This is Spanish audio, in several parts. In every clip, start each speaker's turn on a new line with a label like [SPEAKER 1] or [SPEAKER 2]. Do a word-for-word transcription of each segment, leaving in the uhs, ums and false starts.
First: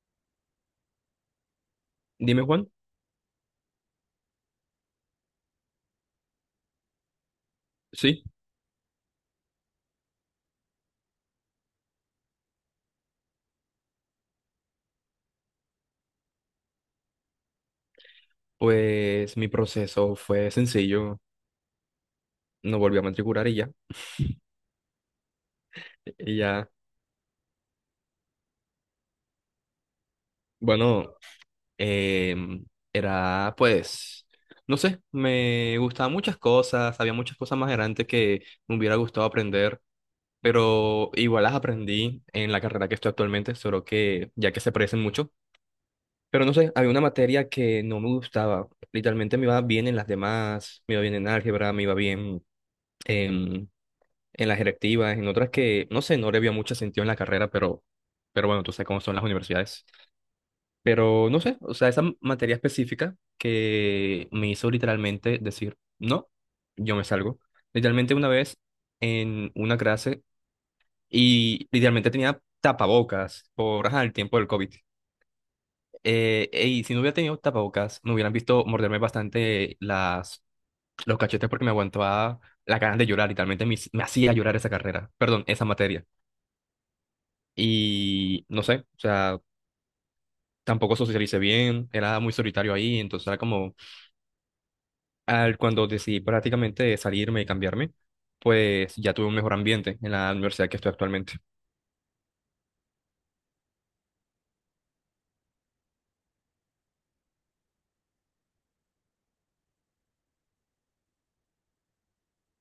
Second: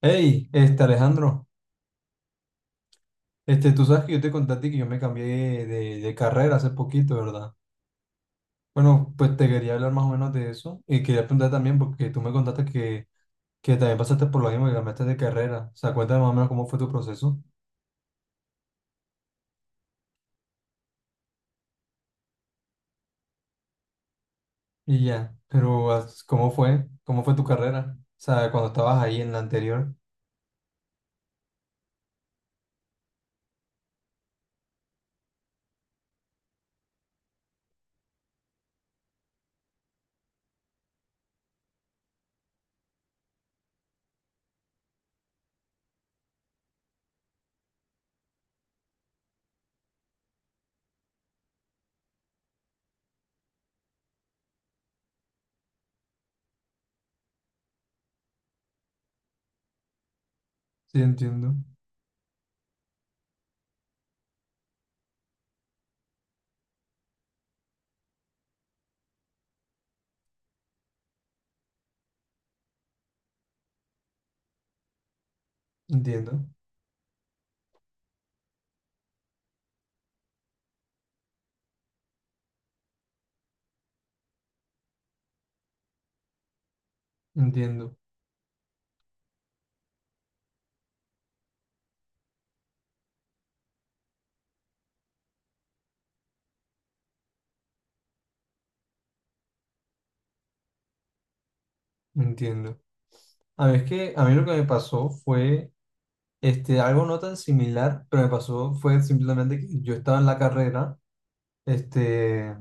[SPEAKER 1] Hey, este Alejandro.
[SPEAKER 2] Dime, Juan.
[SPEAKER 1] Este, tú sabes que yo te conté a ti que yo me cambié de, de carrera hace poquito, ¿verdad?
[SPEAKER 2] Sí,
[SPEAKER 1] Bueno, pues te quería hablar más o menos de eso y quería preguntar también porque tú me contaste que, que también pasaste por lo mismo que cambiaste de carrera. O sea, cuéntame más o menos cómo fue tu proceso
[SPEAKER 2] pues mi proceso fue sencillo. No volví a matricular y ya.
[SPEAKER 1] y ya. Pero as-
[SPEAKER 2] Y
[SPEAKER 1] ¿cómo
[SPEAKER 2] ya,
[SPEAKER 1] fue? ¿Cómo fue tu carrera? O sea, cuando estabas ahí en la anterior.
[SPEAKER 2] bueno, em, era pues, no sé, me gustaban muchas cosas, había muchas cosas más adelante que me hubiera gustado aprender, pero igual las aprendí en la carrera que estoy actualmente, solo que ya que se parecen mucho. Pero no sé, había una materia que no me gustaba. Literalmente me iba bien en las demás, me iba bien en álgebra, me iba bien en las electivas, en otras que, no sé, no le había mucho sentido en la carrera, pero, pero bueno, tú sabes cómo son las universidades.
[SPEAKER 1] Sí,
[SPEAKER 2] Pero no
[SPEAKER 1] entiendo,
[SPEAKER 2] sé, o sea, esa m- materia específica que me hizo literalmente decir, no, yo me salgo. Literalmente una vez en una clase y literalmente tenía tapabocas por ajá, el tiempo del COVID.
[SPEAKER 1] entiendo,
[SPEAKER 2] Eh, y si no hubiera tenido tapabocas, me hubieran visto morderme bastante las, los cachetes porque me aguantaba la ganas de llorar, literalmente me, hic- me hacía llorar esa carrera, perdón, esa materia.
[SPEAKER 1] entiendo,
[SPEAKER 2] Y no sé, o sea, tampoco socialicé bien, era muy solitario ahí, entonces era como, al, cuando decidí prácticamente salirme y cambiarme, pues ya tuve un mejor ambiente en la universidad que estoy actualmente.
[SPEAKER 1] entiendo. A mí es que a mí lo que me pasó fue Este, algo no tan similar, pero me pasó fue simplemente que yo estaba en la carrera, este,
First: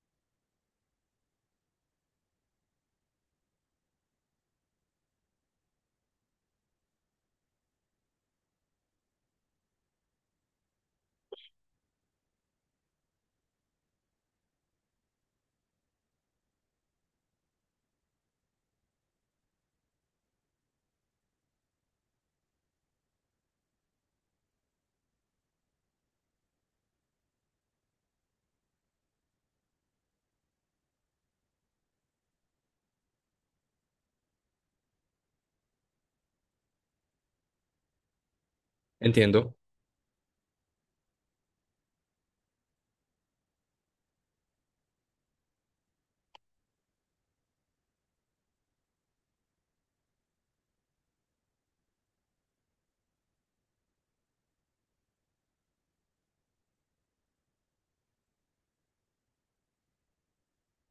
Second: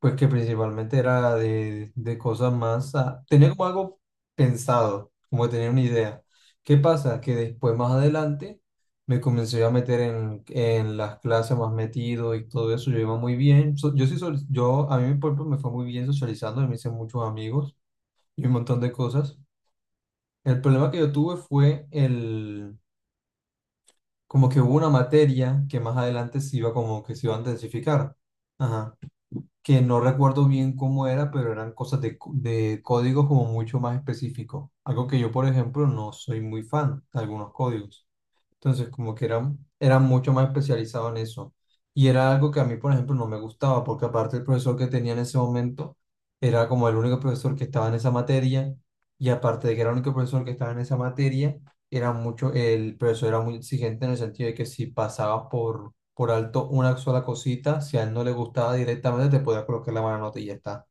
[SPEAKER 1] pues que principalmente era de, de cosas más, ah, tenía como algo pensado, como que tenía una idea. ¿Qué pasa? Que después, más adelante, me comencé a meter en, en las clases más metido y todo eso. Yo iba muy bien, so- yo sí, sol- yo, a mí por ejemplo, me fue muy bien socializando, me hice muchos amigos y un montón de cosas. El problema que yo tuve fue el como que hubo una materia que más adelante se iba como que se iba a intensificar. Ajá. Que no recuerdo bien cómo era, pero eran cosas de, co- de códigos como mucho más específicos. Algo que yo, por ejemplo, no soy muy fan de algunos códigos. Entonces, como que era,
[SPEAKER 2] Entiendo,
[SPEAKER 1] era mucho más especializado en eso. Y era algo que a mí, por ejemplo, no me gustaba, porque aparte el profesor que tenía en ese momento era como el único profesor que estaba en esa materia, y aparte de que era el único profesor que estaba en esa materia, era mucho, el profesor era muy exigente en el sentido de que si pasabas por, por alto una sola cosita, si a él no le gustaba directamente, te podía colocar la mala nota y ya está.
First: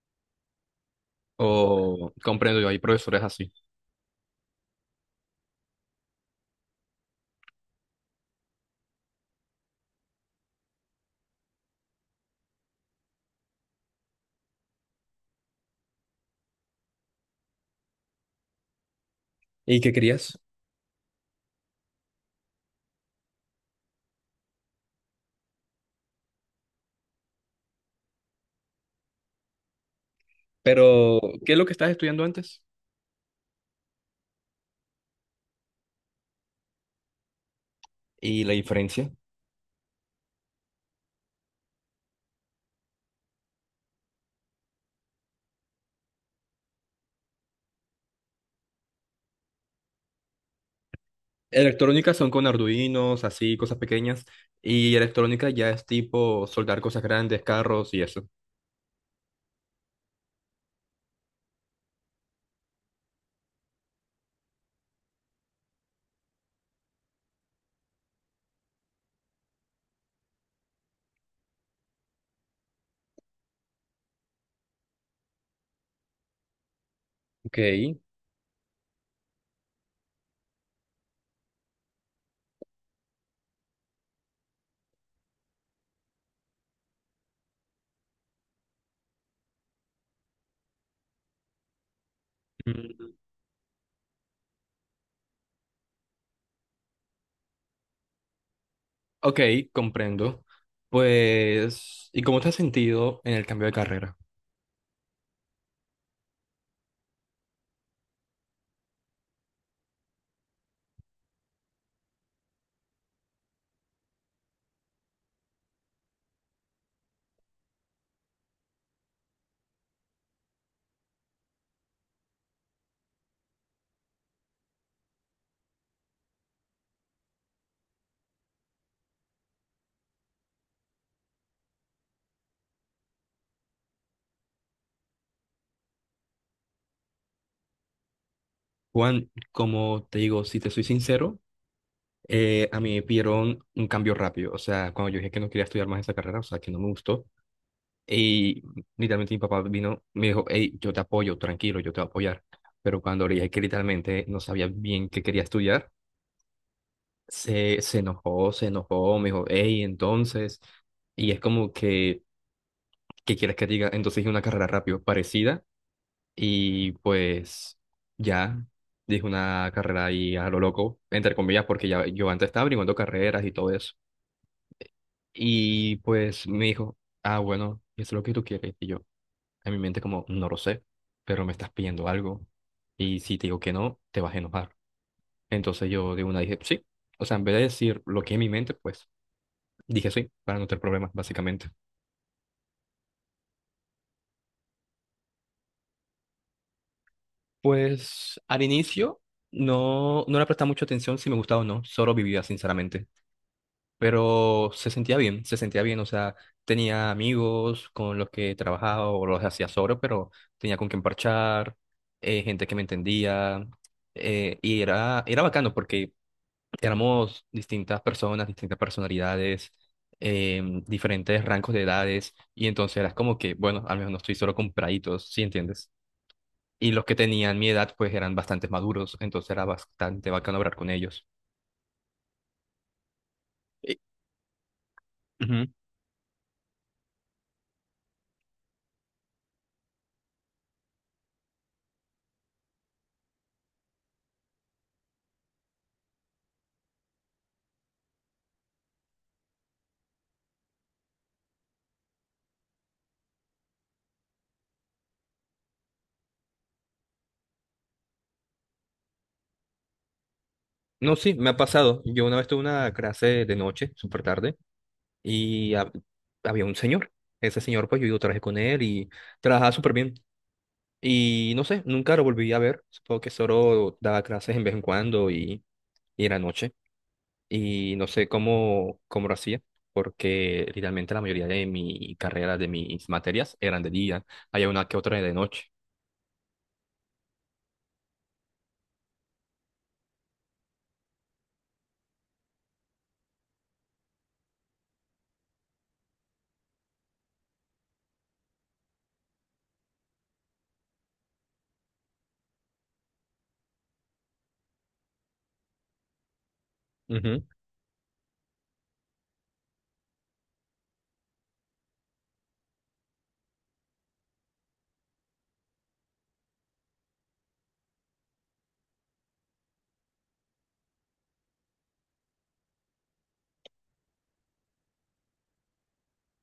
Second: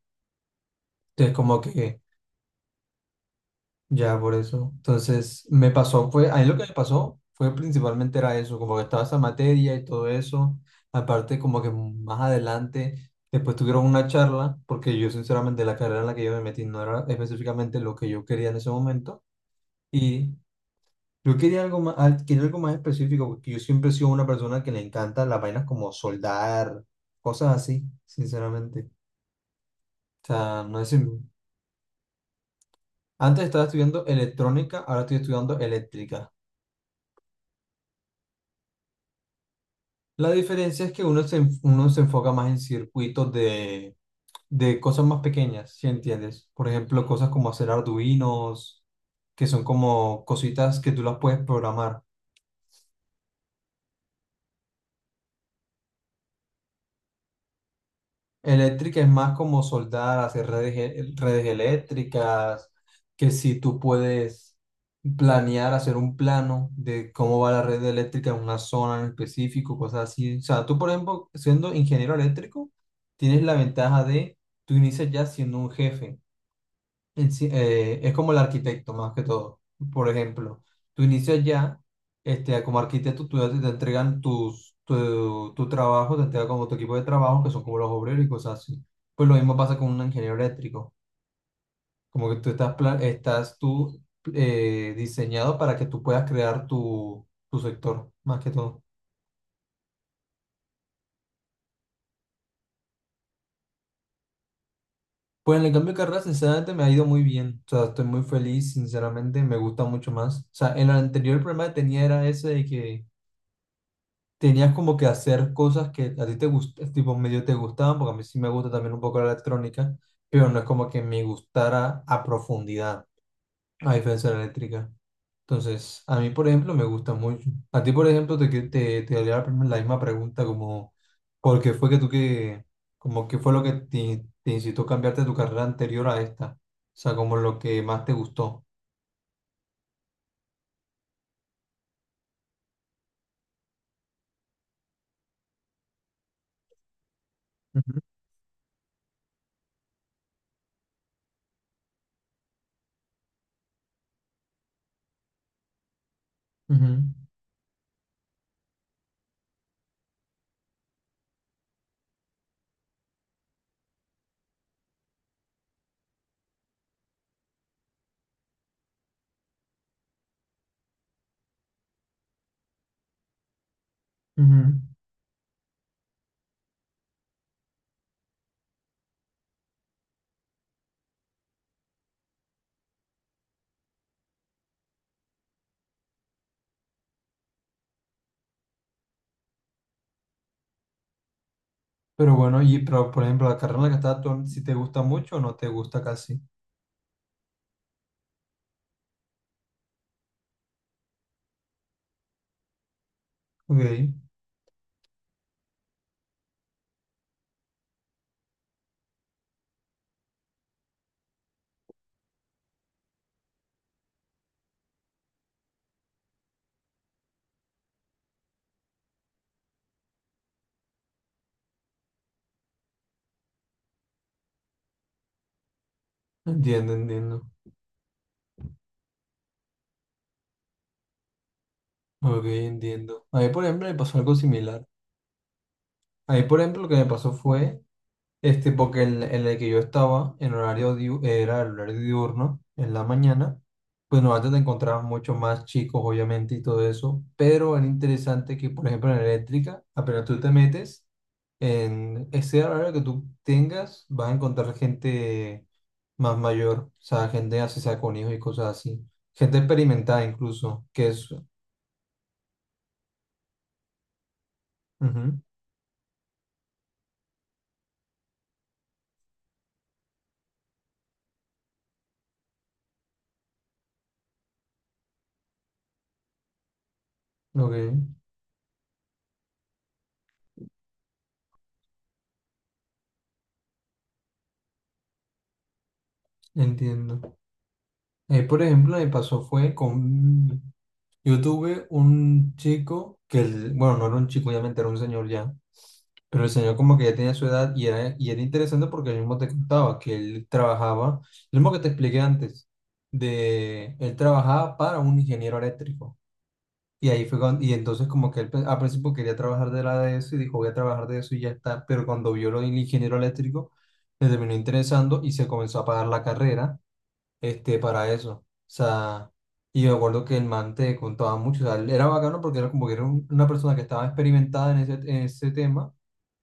[SPEAKER 1] Entonces, como que
[SPEAKER 2] o comprendo, yo hay profesores así.
[SPEAKER 1] ya, por eso. Entonces, me pasó, fue, a mí lo que me pasó fue principalmente era eso, como que estaba esa materia y todo eso. Aparte, como que más adelante, después tuvieron una charla, porque yo sinceramente la carrera en la que yo me metí no era específicamente lo que yo quería en ese momento.
[SPEAKER 2] ¿Y qué
[SPEAKER 1] Y
[SPEAKER 2] querías?
[SPEAKER 1] yo quería algo más, al- quería algo más específico, porque yo siempre he sido una persona que le encanta las vainas como soldar, cosas así, sinceramente. O sea, no es...
[SPEAKER 2] Pero, ¿qué es lo que estás estudiando antes?
[SPEAKER 1] Antes estaba estudiando electrónica, ahora estoy estudiando eléctrica.
[SPEAKER 2] ¿Y la diferencia?
[SPEAKER 1] La diferencia es que uno se, enf- uno se enfoca más en circuitos de, de cosas más pequeñas, ¿si entiendes? Por ejemplo, cosas como hacer arduinos, que son como cositas que tú las puedes programar.
[SPEAKER 2] Electrónica son con Arduinos, así, cosas pequeñas, y electrónica ya es tipo soldar cosas grandes, carros y eso.
[SPEAKER 1] Eléctrica es más como soldar, hacer redes, e- redes eléctricas, que si tú puedes planear, hacer un plano de cómo va la red eléctrica en una zona en específico, cosas así. O sea, tú, por ejemplo, siendo ingeniero eléctrico, tienes la ventaja de, tú inicias ya siendo un jefe. En sí-
[SPEAKER 2] Ok.
[SPEAKER 1] eh, es como el arquitecto más que todo. Por ejemplo, tú inicias ya, este, como arquitecto, tú ya te te entregan tus, tu, tu trabajo, te entregan como tu equipo de trabajo, que son como los obreros y cosas así. Pues lo mismo pasa con un ingeniero eléctrico. Como que tú estás, pla-
[SPEAKER 2] Mm.
[SPEAKER 1] estás tú eh, diseñado para que tú puedas crear tu, tu sector, más que todo.
[SPEAKER 2] Ok, comprendo. Pues, ¿y cómo te has sentido en el cambio de carrera?
[SPEAKER 1] Pues en el cambio de carrera, sinceramente, me ha ido muy bien. O sea, estoy muy feliz, sinceramente, me gusta mucho más. O sea, en el anterior problema que tenía era ese de que tenías como que hacer cosas que a ti te gustaban, tipo medio te gustaban, porque a mí sí me gusta también un poco la electrónica, pero no es como que me gustara a profundidad, a diferencia de la eléctrica. Entonces, a mí, por ejemplo, me gusta mucho. A ti, por ejemplo, te, que- te, te, haría la prim- la misma pregunta como, ¿por qué fue que tú que, como qué fue lo que te, te incitó a cambiarte de tu carrera anterior a esta? O sea, como lo que más te gustó.
[SPEAKER 2] Juan, como te digo, si te soy sincero, eh, a mí me pidieron un cambio rápido. O sea, cuando yo dije que no quería estudiar más esa carrera, o sea, que no me gustó,
[SPEAKER 1] Ujú,
[SPEAKER 2] y literalmente mi papá vino, me dijo, hey, yo te apoyo, tranquilo, yo te voy a apoyar. Pero cuando le dije que literalmente no sabía bien qué quería estudiar,
[SPEAKER 1] ujú,
[SPEAKER 2] se, se enojó, se enojó, me dijo, hey, entonces, y es como que, ¿qué quieres que diga? Entonces dije una carrera rápido, parecida. Y pues ya, dije una carrera ahí a lo loco, entre comillas, porque ya yo antes estaba brincando carreras y todo eso.
[SPEAKER 1] ujú.
[SPEAKER 2] Y pues me dijo, ah, bueno, ¿y es lo que tú quieres? Y yo, en mi mente como, no lo sé, pero me estás pidiendo algo. Y si te digo que no, te vas a enojar. Entonces yo de una dije, sí. O sea, en vez de decir lo que en mi mente, pues dije sí, para no tener problemas, básicamente.
[SPEAKER 1] Pero bueno, y pero, por ejemplo, la carrera en la que estás tú, si te gusta mucho o no te gusta casi.
[SPEAKER 2] Pues al inicio no, no le prestaba mucha atención si me gustaba o no, solo vivía, sinceramente.
[SPEAKER 1] Ok,
[SPEAKER 2] Pero se sentía bien, se sentía bien, o sea, tenía amigos con los que trabajaba o los hacía solo, pero tenía con quien parchar, eh, gente que me entendía, eh, y era, era bacano porque éramos distintas personas, distintas personalidades, em, diferentes rangos de edades, y entonces era como que, bueno, al menos no estoy solo con praditos, ¿sí entiendes?
[SPEAKER 1] entiendo,
[SPEAKER 2] Y los que
[SPEAKER 1] entiendo.
[SPEAKER 2] tenían mi edad, pues eran bastante maduros, entonces era bastante bacano hablar con ellos.
[SPEAKER 1] Ok, entiendo. A mí, por ejemplo, me
[SPEAKER 2] Y-
[SPEAKER 1] pasó algo similar.
[SPEAKER 2] Ujú.
[SPEAKER 1] A mí, por ejemplo, lo que me pasó fue Este, porque en, en el que yo estaba, en horario diu- era el horario diurno, en la mañana, pues no antes te encontrabas mucho más chicos, obviamente, y todo eso, pero era interesante que, por ejemplo, en la eléctrica, apenas tú te metes, en ese horario que tú tengas, vas a encontrar gente más mayor, o sea, gente así sea con hijos y cosas así, gente experimentada incluso, que
[SPEAKER 2] No,
[SPEAKER 1] es,
[SPEAKER 2] sí, me ha pasado. Yo una vez tuve una clase de noche, súper tarde,
[SPEAKER 1] ujú,
[SPEAKER 2] y hab- había un señor. Ese señor, pues yo, yo trabajé con él y trabajaba súper bien. Y no sé, nunca lo volví a ver. Supongo que solo daba clases en vez en cuando y, y era noche.
[SPEAKER 1] ok,
[SPEAKER 2] Y no sé cómo, cómo lo hacía, porque literalmente la mayoría de mi carrera, de mis materias, eran de día. Había una que otra de noche.
[SPEAKER 1] entiendo. Eh, por ejemplo, me pasó fue con Yo tuve un chico que, el- bueno, no era un chico, obviamente era un señor ya, pero el señor como que ya tenía su edad y era, y era interesante porque él mismo te contaba que él trabajaba, lo mismo que te expliqué antes, de él trabajaba para un ingeniero eléctrico. Y ahí fue
[SPEAKER 2] Ujú.
[SPEAKER 1] cuando, y entonces como que él pe- al principio quería trabajar de la de eso y dijo voy a trabajar de eso y ya está, pero cuando vio lo del ingeniero eléctrico, le terminó interesando y se comenzó a pagar la carrera este, para eso. O sea, y me acuerdo que el man te contaba mucho, o sea, él era bacano porque era como que era un- una persona que estaba experimentada en ese, en ese tema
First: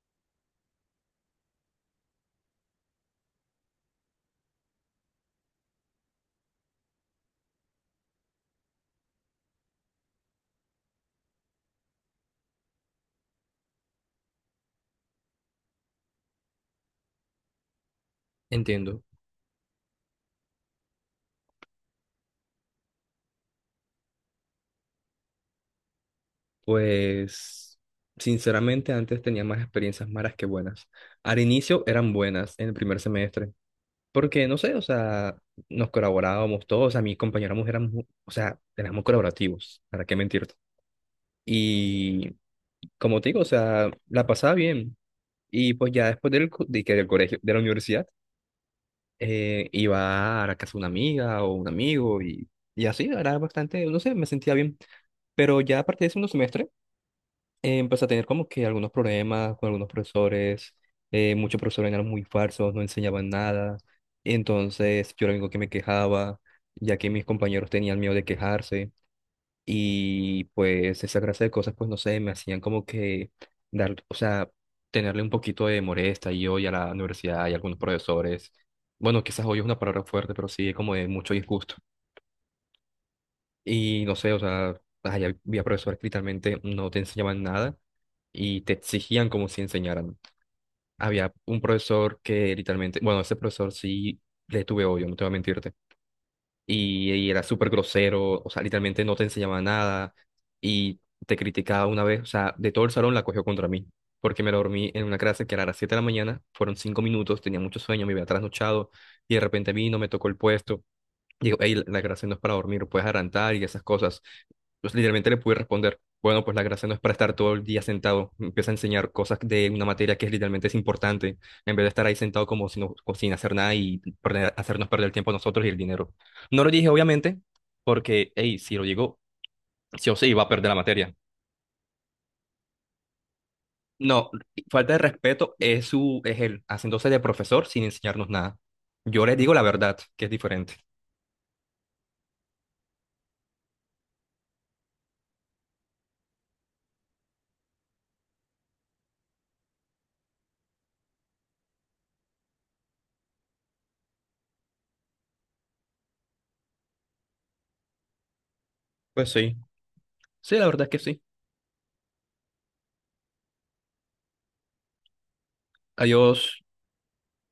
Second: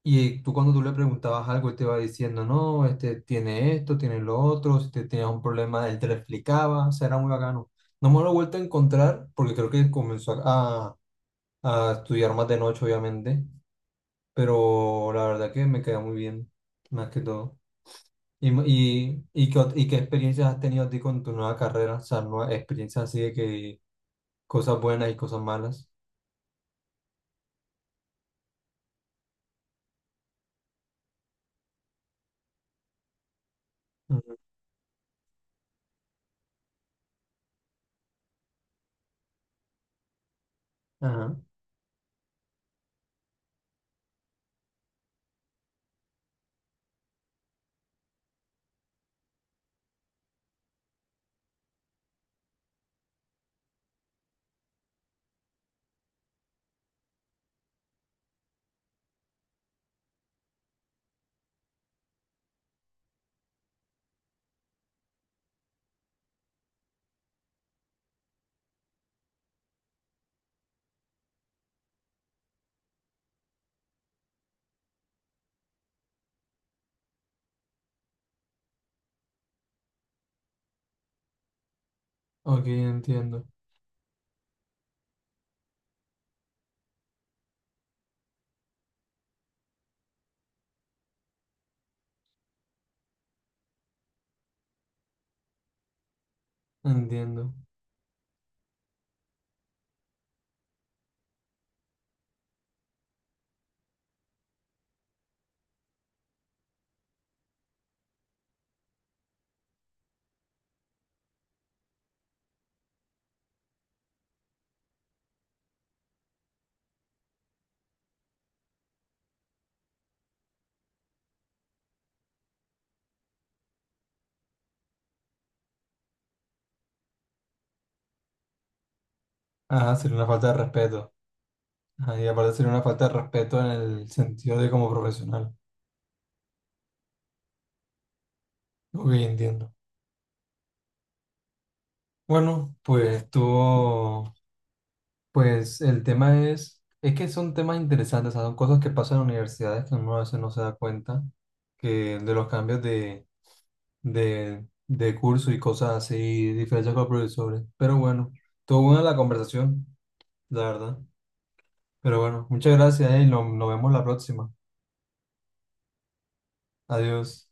[SPEAKER 1] y tú cuando tú le preguntabas algo, él te iba diciendo, no, este, tiene esto, tiene lo otro, si te tenías un problema, él te lo explicaba, o sea, era muy bacano. No me lo he vuelto a encontrar porque creo que comenzó a, a estudiar más de noche, obviamente, pero la verdad que me queda muy bien, más que todo. ¿Y, mo-
[SPEAKER 2] Entiendo.
[SPEAKER 1] y, y, qué, ot- y qué experiencias has tenido ti con tu nueva carrera? O sea, nuevas experiencias así de que cosas buenas y cosas malas.
[SPEAKER 2] Pues, sinceramente, antes tenía más experiencias malas que buenas. Al inicio eran buenas en el primer semestre,
[SPEAKER 1] Ujú.
[SPEAKER 2] porque no sé, o sea, nos colaborábamos todos, o sea, mis compañeros éramos, mu- o sea, éramos colaborativos, ¿para qué mentirte?
[SPEAKER 1] Ajá.
[SPEAKER 2] Y como te digo, o sea, la pasaba bien. Y pues ya después del, co- de, que del colegio, de la universidad, eh, iba a la casa de una amiga o un amigo y, y así, era bastante, no sé, me sentía bien. Pero ya a partir del segundo semestre, eh, empecé a tener como que algunos problemas con algunos profesores, eh, muchos profesores eran muy falsos, no enseñaban nada, entonces yo era el único que me quejaba, ya que mis compañeros tenían miedo de quejarse y pues esa clase de cosas pues no sé, me hacían como que dar, o sea, tenerle un poquito de molestia y hoy a la universidad y a algunos profesores, bueno, quizás hoy es una palabra fuerte, pero sí, como de mucho disgusto.
[SPEAKER 1] Ok, entiendo.
[SPEAKER 2] Y no sé, o sea, ay, había profesores que literalmente no te enseñaban nada y te exigían como si enseñaran. Había un profesor que literalmente, bueno, ese profesor sí le tuve odio, no te voy a mentirte. Y, y era
[SPEAKER 1] Entiendo.
[SPEAKER 2] súper grosero, o sea, literalmente no te enseñaba nada y te criticaba una vez, o sea, de todo el salón la cogió contra mí. Porque me lo dormí en una clase que era a las siete de la mañana, fueron cinco minutos, tenía mucho sueño, me había trasnochado y de repente vino, me tocó el puesto. Digo, hey, la clase no es para dormir, puedes adelantar y esas cosas. Entonces, literalmente le pude responder, bueno, pues la gracia no es para estar todo el día sentado. Me empieza a enseñar cosas de una materia que es literalmente es importante, en vez de estar ahí sentado como si no- como sin hacer nada y perder- hacernos perder el tiempo a nosotros y el dinero. No lo dije, obviamente, porque, hey, si lo digo,
[SPEAKER 1] Ajá,
[SPEAKER 2] sí
[SPEAKER 1] sería
[SPEAKER 2] o
[SPEAKER 1] una
[SPEAKER 2] sí iba
[SPEAKER 1] falta
[SPEAKER 2] a
[SPEAKER 1] de
[SPEAKER 2] perder la
[SPEAKER 1] respeto.
[SPEAKER 2] materia.
[SPEAKER 1] Ajá, y aparte sería una falta de respeto en el
[SPEAKER 2] No,
[SPEAKER 1] sentido de como
[SPEAKER 2] falta de
[SPEAKER 1] profesional.
[SPEAKER 2] respeto es su, es él, haciéndose de profesor sin enseñarnos nada.
[SPEAKER 1] Ok,
[SPEAKER 2] Yo les digo la
[SPEAKER 1] entiendo.
[SPEAKER 2] verdad, que es diferente.
[SPEAKER 1] Bueno, pues tú, pues el tema es, es que son temas interesantes, o sea, son cosas que pasan en universidades que uno a veces no se da cuenta que de los cambios de de, de curso y cosas así, diferencias con los profesores. Pero bueno, estuvo buena la
[SPEAKER 2] Pues sí,
[SPEAKER 1] conversación,
[SPEAKER 2] sí,
[SPEAKER 1] la
[SPEAKER 2] la verdad es
[SPEAKER 1] verdad.
[SPEAKER 2] que sí.
[SPEAKER 1] Pero bueno, muchas gracias, eh, y nos nos vemos la próxima.
[SPEAKER 2] Adiós.
[SPEAKER 1] Adiós.